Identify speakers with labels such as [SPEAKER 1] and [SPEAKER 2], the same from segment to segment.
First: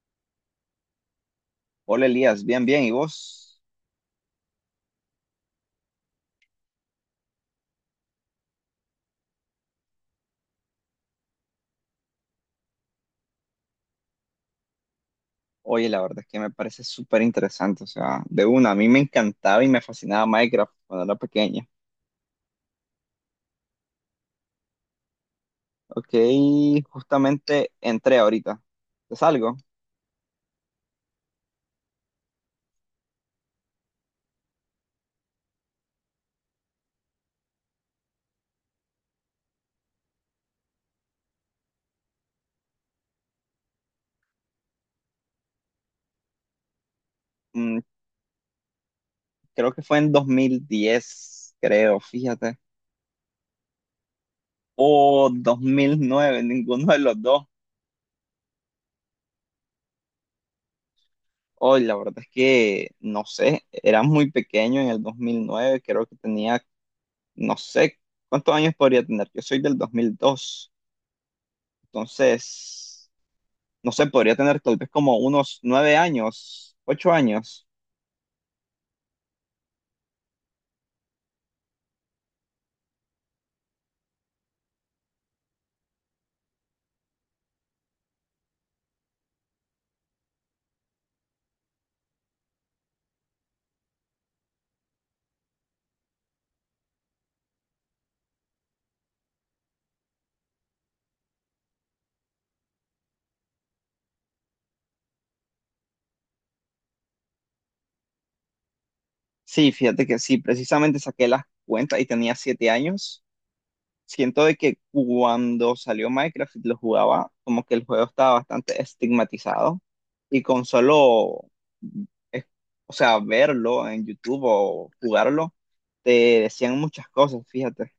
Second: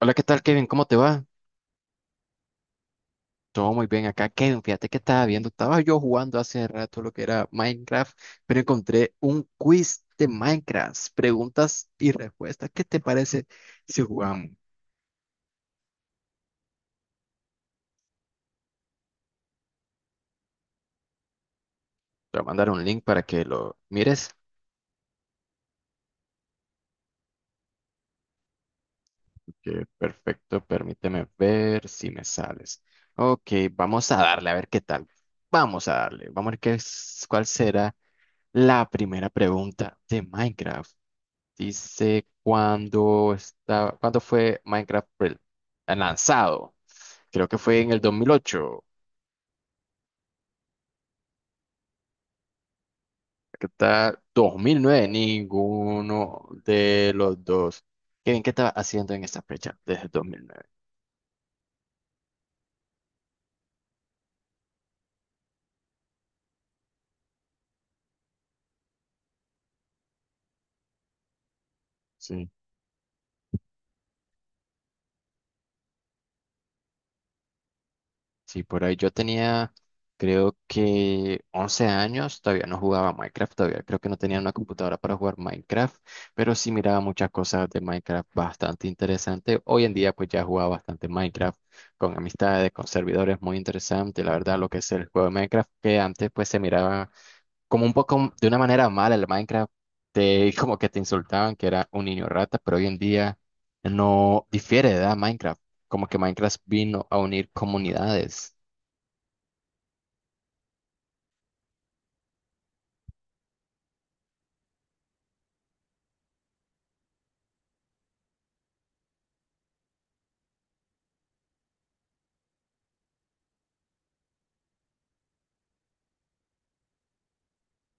[SPEAKER 1] Hola, ¿qué tal, Kevin? ¿Cómo te va?
[SPEAKER 2] Hola Elías, bien, bien, ¿y vos?
[SPEAKER 1] Todo muy bien acá, Kevin. Fíjate que estaba yo jugando hace rato lo que era Minecraft, pero encontré un quiz de Minecraft, preguntas y respuestas. ¿Qué te parece si jugamos?
[SPEAKER 2] Oye, la verdad es que me parece súper interesante, o sea, de una, a mí me encantaba y me fascinaba Minecraft cuando era pequeña.
[SPEAKER 1] Te voy a mandar un link para que lo mires.
[SPEAKER 2] Ok, justamente entré ahorita, ¿te salgo?
[SPEAKER 1] Ok, perfecto, permíteme ver si me sales. Ok, vamos a darle, a ver qué tal. Vamos a darle, vamos a ver qué es, cuál será la primera pregunta de Minecraft. Dice cuándo fue Minecraft lanzado. Creo que
[SPEAKER 2] Mm,
[SPEAKER 1] fue en el 2008.
[SPEAKER 2] creo que fue en 2010, creo, fíjate,
[SPEAKER 1] Aquí está 2009.
[SPEAKER 2] o 2009.
[SPEAKER 1] Ninguno
[SPEAKER 2] Ninguno de
[SPEAKER 1] de
[SPEAKER 2] los
[SPEAKER 1] los
[SPEAKER 2] dos.
[SPEAKER 1] dos. ¿Qué estaba haciendo en esa fecha desde 2009?
[SPEAKER 2] Oye, la verdad es que, no sé, era muy pequeño en el 2009. Creo que tenía, no sé, ¿cuántos años podría tener? Yo soy del 2002, entonces, no sé, podría tener tal vez como unos 9 años, 8 años.
[SPEAKER 1] Sí, por ahí yo tenía, creo que 11 años, todavía no jugaba Minecraft, todavía creo que no tenía una computadora para jugar Minecraft, pero sí miraba muchas cosas de Minecraft bastante interesante. Hoy en día pues ya jugaba bastante Minecraft con amistades, con servidores, muy interesante, la verdad, lo que es el juego de Minecraft, que antes pues se miraba como un poco de una manera mala el Minecraft, como que te insultaban que era un niño rata, pero hoy en día no difiere de edad Minecraft, como que Minecraft vino a unir comunidades.
[SPEAKER 2] Sí, fíjate que sí, precisamente saqué las cuentas y tenía 7 años. Siento de que cuando salió Minecraft y lo jugaba, como que el juego estaba bastante estigmatizado y con solo, es- o sea, verlo en YouTube o jugarlo, te decían muchas cosas, fíjate.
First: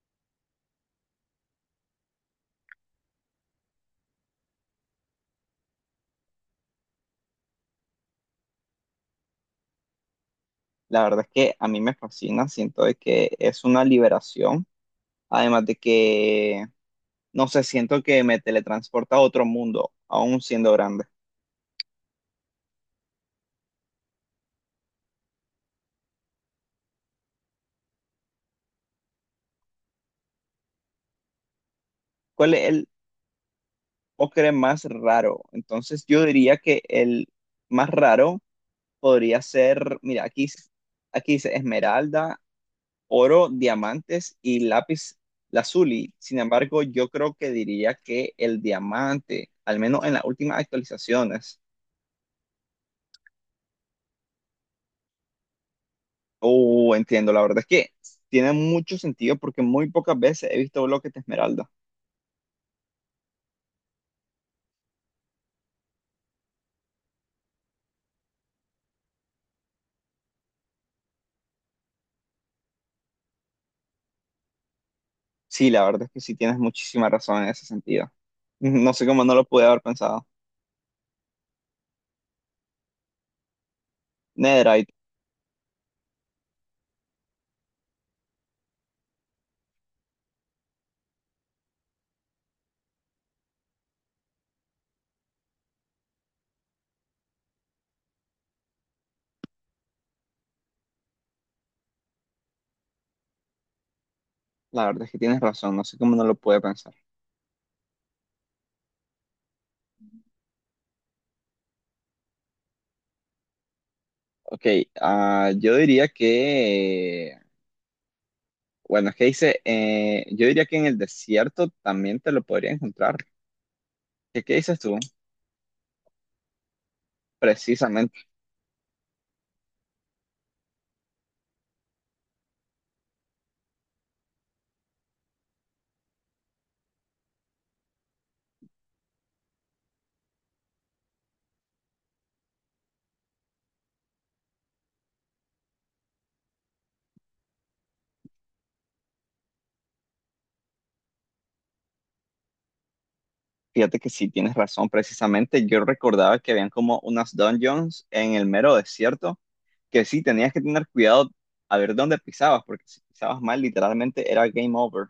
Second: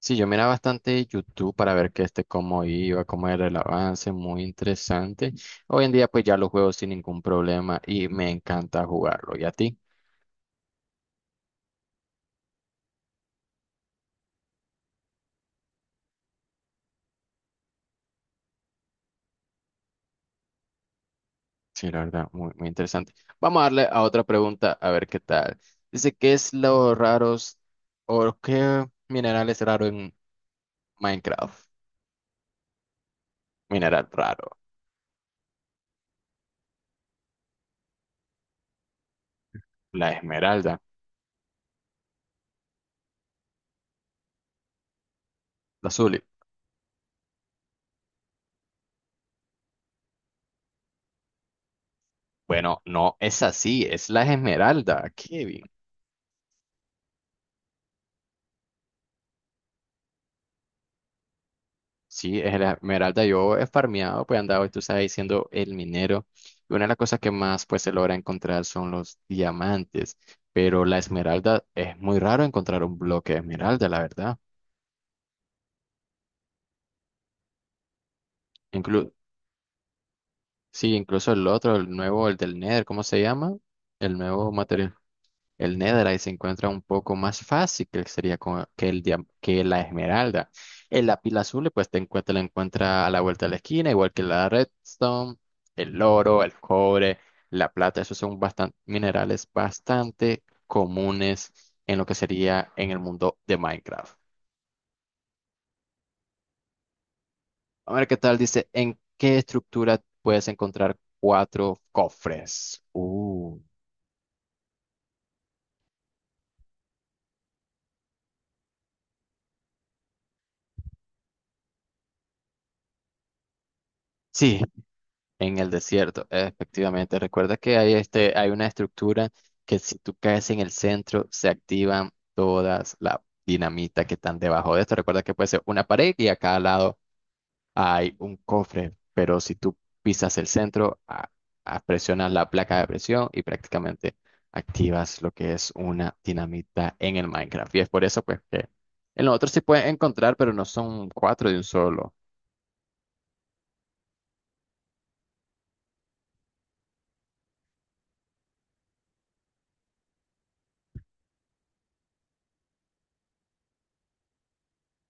[SPEAKER 1] Sí, yo miraba bastante YouTube para ver que este cómo iba, cómo era el avance, muy interesante. Hoy en día pues ya lo juego sin ningún problema y me encanta jugarlo. ¿Y a ti?
[SPEAKER 2] La verdad es que a mí me fascina, siento de que es una liberación, además de que no sé, siento que me teletransporta a otro mundo, aún siendo grande.
[SPEAKER 1] Sí, la verdad, muy, muy interesante. Vamos a darle a otra pregunta a ver qué tal. Dice, qué mineral es raro en Minecraft?
[SPEAKER 2] ¿Cuál es el
[SPEAKER 1] Mineral
[SPEAKER 2] ocre
[SPEAKER 1] raro,
[SPEAKER 2] más raro? Entonces yo diría que el más raro podría ser,
[SPEAKER 1] la
[SPEAKER 2] mira, aquí,
[SPEAKER 1] esmeralda,
[SPEAKER 2] aquí dice esmeralda, oro, diamantes y lápiz
[SPEAKER 1] la
[SPEAKER 2] lazuli.
[SPEAKER 1] azul.
[SPEAKER 2] Sin embargo, yo creo que diría que el diamante, al menos en las últimas actualizaciones.
[SPEAKER 1] Bueno, no es así, es la esmeralda, Kevin.
[SPEAKER 2] Oh, entiendo, la verdad es que tiene mucho sentido porque muy pocas veces he visto bloques de esmeralda.
[SPEAKER 1] Sí, es la esmeralda. Yo he farmeado, pues he andado, tú sabes, siendo el minero. Y una de las cosas que más pues se logra encontrar son los diamantes. Pero la esmeralda es muy raro encontrar un bloque de esmeralda, la verdad.
[SPEAKER 2] Sí, la verdad es que sí tienes muchísima razón en ese sentido. No sé
[SPEAKER 1] Inclu-
[SPEAKER 2] cómo no lo pude haber pensado.
[SPEAKER 1] sí, incluso el otro, el nuevo, el del Nether, ¿cómo se llama? El nuevo
[SPEAKER 2] Netherite,
[SPEAKER 1] material. El Netherite se encuentra un poco más fácil que sería co- que, el, dia- que la esmeralda. El lápiz azul, pues te encuentra, la encuentra a la vuelta de la esquina, igual que la redstone, el oro, el cobre, la plata. Esos son bastante, minerales bastante comunes en lo que sería en el mundo de Minecraft.
[SPEAKER 2] la verdad es que tienes razón, no sé cómo no lo pude pensar.
[SPEAKER 1] A ver qué tal, dice, ¿en qué estructura puedes encontrar cuatro cofres?
[SPEAKER 2] Ok, ah, yo diría que, bueno, es que dice, yo diría que en el desierto también te lo podría encontrar. ¿Qué
[SPEAKER 1] Sí,
[SPEAKER 2] dices tú?
[SPEAKER 1] en el desierto, efectivamente. Recuerda que hay
[SPEAKER 2] Precisamente,
[SPEAKER 1] este, hay una estructura que si tú caes en el centro, se activan todas las dinamitas que están debajo de esto. Recuerda que puede ser una pared y a cada lado hay un cofre, pero si tú pisas el centro, presionas la placa de presión y prácticamente activas lo que es una dinamita en el Minecraft. Y es por eso pues que en los otros sí puedes encontrar, pero no son cuatro de un solo.
[SPEAKER 2] fíjate que sí tienes razón, precisamente yo recordaba que habían como unas dungeons en el mero desierto, que sí tenías que tener cuidado a ver dónde pisabas, porque si pisabas mal, literalmente era game over.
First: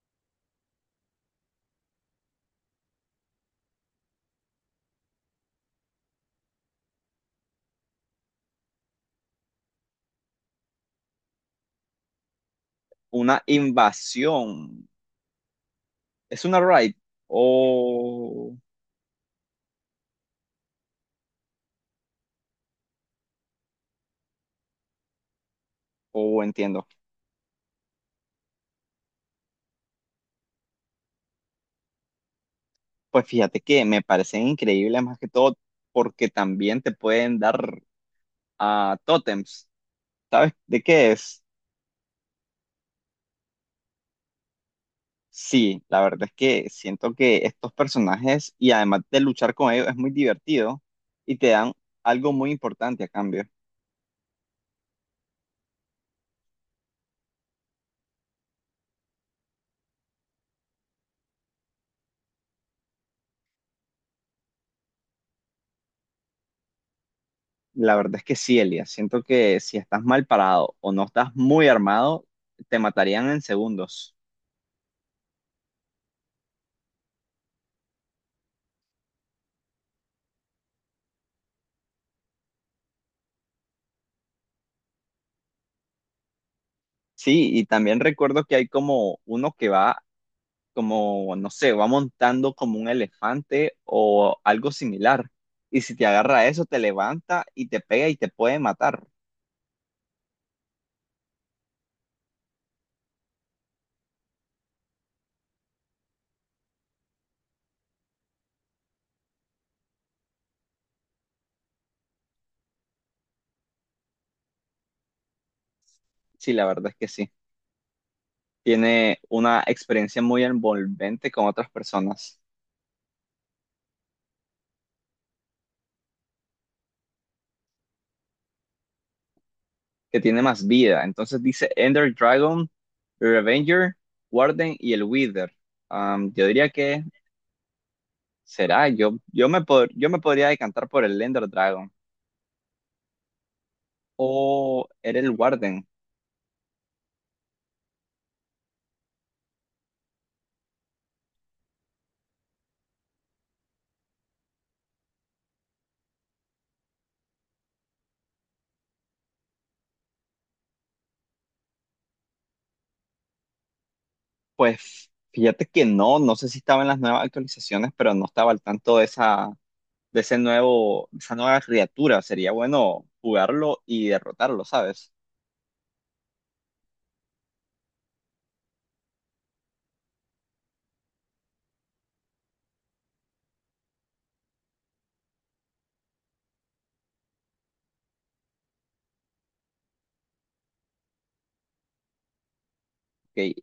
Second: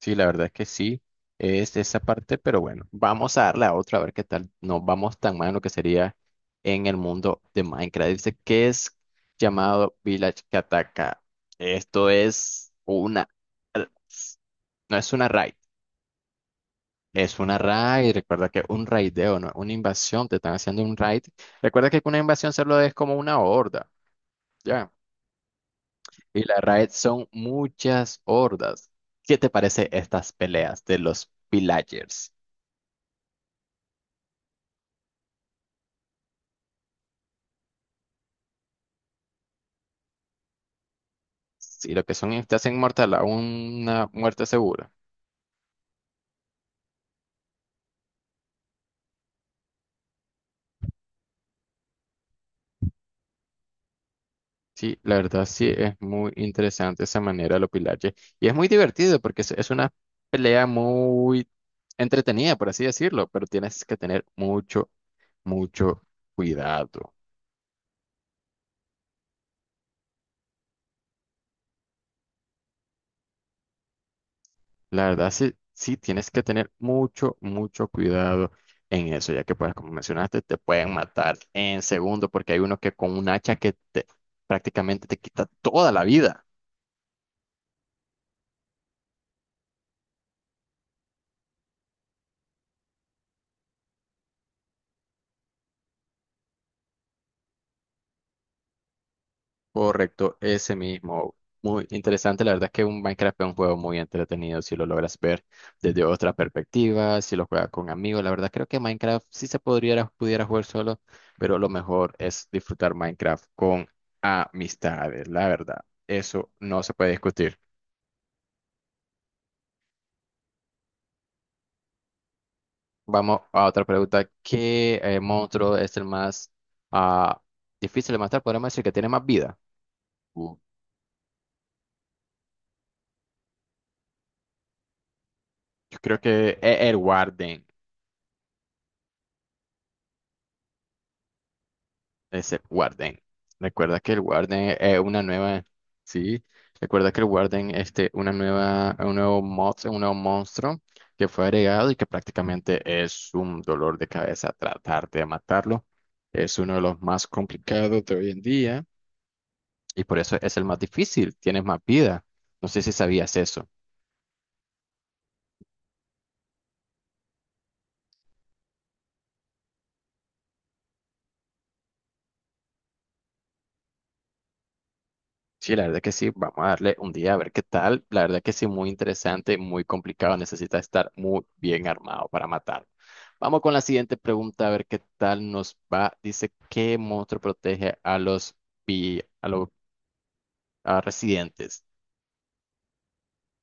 [SPEAKER 1] Sí, la verdad es que sí, es esa parte, pero bueno, vamos a darle a otra a ver qué tal. No vamos tan mal en lo que sería en el mundo de Minecraft. Dice que es llamado Village Kataka. Esto es una.
[SPEAKER 2] Una invasión.
[SPEAKER 1] No es una raid,
[SPEAKER 2] ¿Es una raid?
[SPEAKER 1] es una raid. Recuerda
[SPEAKER 2] O,
[SPEAKER 1] que un raideo, no es una invasión, te están haciendo un raid. Recuerda que una invasión solo es como una horda, ¿ya? Y
[SPEAKER 2] o
[SPEAKER 1] la
[SPEAKER 2] entiendo.
[SPEAKER 1] raid son muchas hordas. ¿Qué te parece estas peleas de los villagers?
[SPEAKER 2] Pues fíjate que me parecen increíbles más que todo porque también te pueden dar a tótems. ¿Sabes de qué es?
[SPEAKER 1] Sí, lo que son es te hacen mortal a una muerte segura.
[SPEAKER 2] Sí, la verdad es que siento que estos personajes y además de luchar con ellos es muy divertido y te dan algo muy importante a cambio.
[SPEAKER 1] Sí, la verdad sí es muy interesante esa manera de los pilaches. Y es muy divertido porque es una pelea muy entretenida, por así decirlo, pero tienes que tener mucho, mucho cuidado.
[SPEAKER 2] La verdad es que sí, Elia. Siento que si estás mal parado o no estás muy armado, te matarían en segundos.
[SPEAKER 1] La verdad sí, sí tienes que tener mucho, mucho cuidado en eso, ya que pues como mencionaste, te pueden matar en segundo porque hay uno que con un hacha que prácticamente te quita toda la vida.
[SPEAKER 2] Sí, y también recuerdo que hay como uno que va, como, no sé, va montando como un elefante o algo similar. Y si te agarra eso, te levanta y te pega y te puede matar.
[SPEAKER 1] Correcto, ese mismo. Muy interesante, la verdad es que un Minecraft es un juego muy entretenido si lo logras ver desde otra perspectiva, si lo juegas con amigos, la verdad creo que Minecraft sí se podría, pudiera jugar solo, pero lo mejor es disfrutar Minecraft con amistades, la verdad, eso
[SPEAKER 2] Sí, la
[SPEAKER 1] no
[SPEAKER 2] verdad
[SPEAKER 1] se
[SPEAKER 2] es que
[SPEAKER 1] puede
[SPEAKER 2] sí.
[SPEAKER 1] discutir.
[SPEAKER 2] Tiene una experiencia muy envolvente con otras personas,
[SPEAKER 1] Vamos a otra pregunta, ¿qué monstruo es el más ah, difícil de matar? Podríamos decir que tiene más vida.
[SPEAKER 2] que tiene
[SPEAKER 1] Uh,
[SPEAKER 2] más vida. Entonces dice Ender Dragon, Revenger, Warden y el Wither.
[SPEAKER 1] yo creo
[SPEAKER 2] Yo
[SPEAKER 1] que
[SPEAKER 2] diría
[SPEAKER 1] es el
[SPEAKER 2] que
[SPEAKER 1] Warden.
[SPEAKER 2] será, yo me podría decantar por el Ender Dragon
[SPEAKER 1] Es el Warden. Recuerda que el Warden
[SPEAKER 2] o
[SPEAKER 1] es
[SPEAKER 2] era
[SPEAKER 1] una
[SPEAKER 2] el
[SPEAKER 1] nueva.
[SPEAKER 2] Warden.
[SPEAKER 1] Sí. Recuerda que el Warden este, una nueva, un nuevo mod, un nuevo monstruo que fue agregado y que prácticamente es un dolor de cabeza tratar de matarlo. Es uno de los más complicados de hoy en día y por eso es el más difícil. Tienes más vida. No sé si sabías eso.
[SPEAKER 2] Pues fíjate que no, no sé si estaba en las nuevas actualizaciones, pero no estaba al tanto de esa, de ese nuevo, esa nueva criatura. Sería bueno jugarlo y derrotarlo, ¿sabes?
[SPEAKER 1] Sí, la verdad que sí, vamos a darle un día a ver qué tal. La verdad que sí, muy interesante, muy complicado, necesita estar muy bien armado para matar. Vamos con la siguiente pregunta, a ver qué tal nos va. Dice, ¿qué monstruo protege a los, vi- a los a residentes?
[SPEAKER 2] Que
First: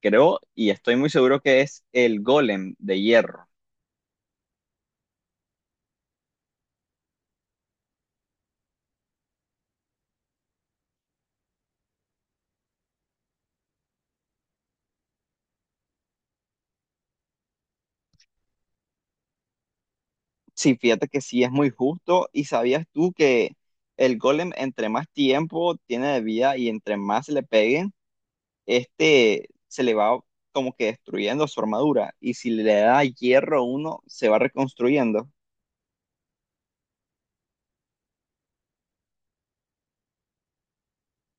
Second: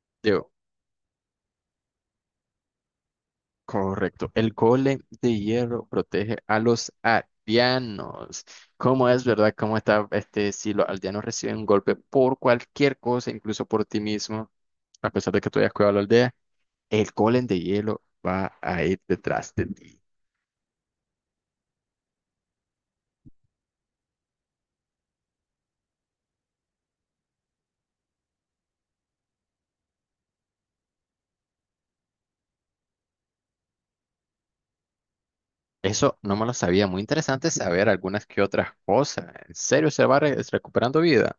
[SPEAKER 2] creo
[SPEAKER 1] Digo,
[SPEAKER 2] y estoy muy seguro que es el Golem de hierro.
[SPEAKER 1] correcto. El golem de hierro protege a los aldeanos. ¿Cómo es, verdad? ¿Cómo está este? Si los aldeanos reciben un golpe por cualquier cosa, incluso por ti mismo, a pesar de que tú hayas cuidado la aldea, el golem de hielo va a ir detrás de ti.
[SPEAKER 2] Sí, fíjate que sí es muy justo. ¿Y sabías tú que el Golem entre más tiempo tiene de vida y entre más le peguen, este se le va como que destruyendo su armadura? Y si le da hierro uno, se va reconstruyendo.
[SPEAKER 1] Eso no me lo sabía. Muy interesante saber algunas que otras cosas. ¿En serio se va recuperando vida?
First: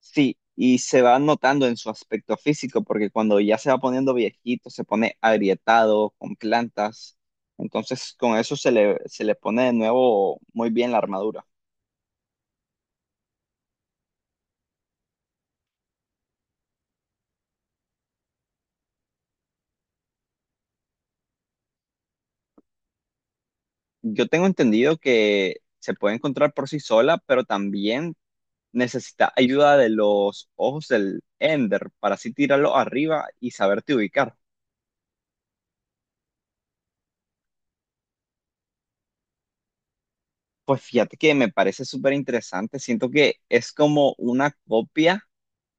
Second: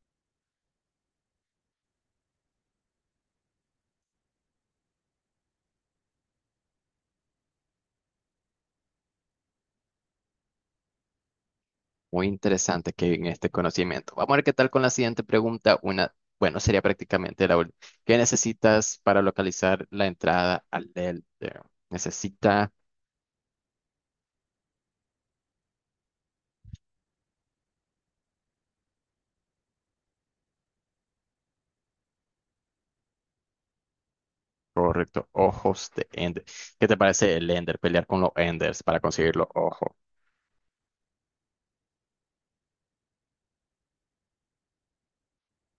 [SPEAKER 2] Sí, y se va notando en su aspecto físico, porque cuando ya se va poniendo viejito, se pone agrietado, con plantas. Entonces, con eso se le pone de nuevo muy bien la armadura.
[SPEAKER 1] Muy interesante que en este conocimiento. Vamos a ver qué tal con la siguiente pregunta. Una, bueno, sería prácticamente la última. ¿Qué necesitas para localizar la entrada al Ender? Necesita,
[SPEAKER 2] Yo tengo entendido que se puede encontrar por sí sola, pero también necesita ayuda de los ojos del Ender para así tirarlo arriba y saberte ubicar.
[SPEAKER 1] correcto, ojos de Ender. ¿Qué te parece el Ender? Pelear con los Enders para conseguir los ojos.
[SPEAKER 2] Pues fíjate que me parece súper interesante. Siento que es como una copia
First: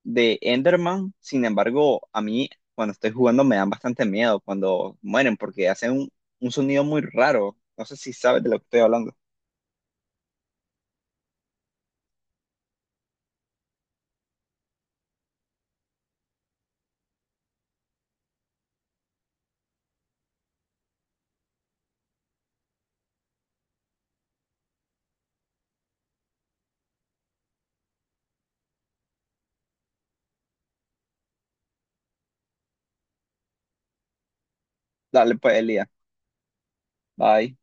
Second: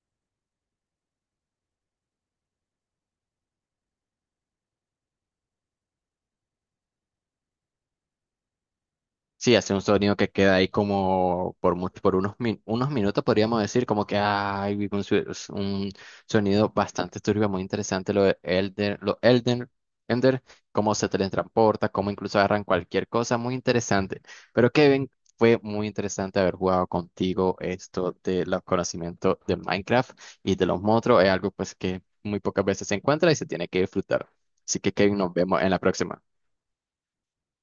[SPEAKER 2] de Enderman, sin embargo, a mí cuando estoy jugando me dan bastante miedo cuando mueren porque hacen un sonido muy raro. No sé si sabes de lo que estoy hablando.
[SPEAKER 1] Sí, hace un sonido que queda ahí como por mucho, por unos minutos podríamos decir, como que es un sonido bastante turbio, muy interesante lo de Elden, lo Elden, Ender, cómo se teletransporta, cómo incluso agarran cualquier cosa, muy interesante. Pero Kevin, fue muy interesante haber jugado contigo esto de los conocimientos de Minecraft y de los monstruos, es algo pues que muy pocas veces se encuentra y se tiene que disfrutar. Así que Kevin, nos
[SPEAKER 2] Dale pues,
[SPEAKER 1] vemos en la
[SPEAKER 2] Elías.
[SPEAKER 1] próxima.
[SPEAKER 2] Bye.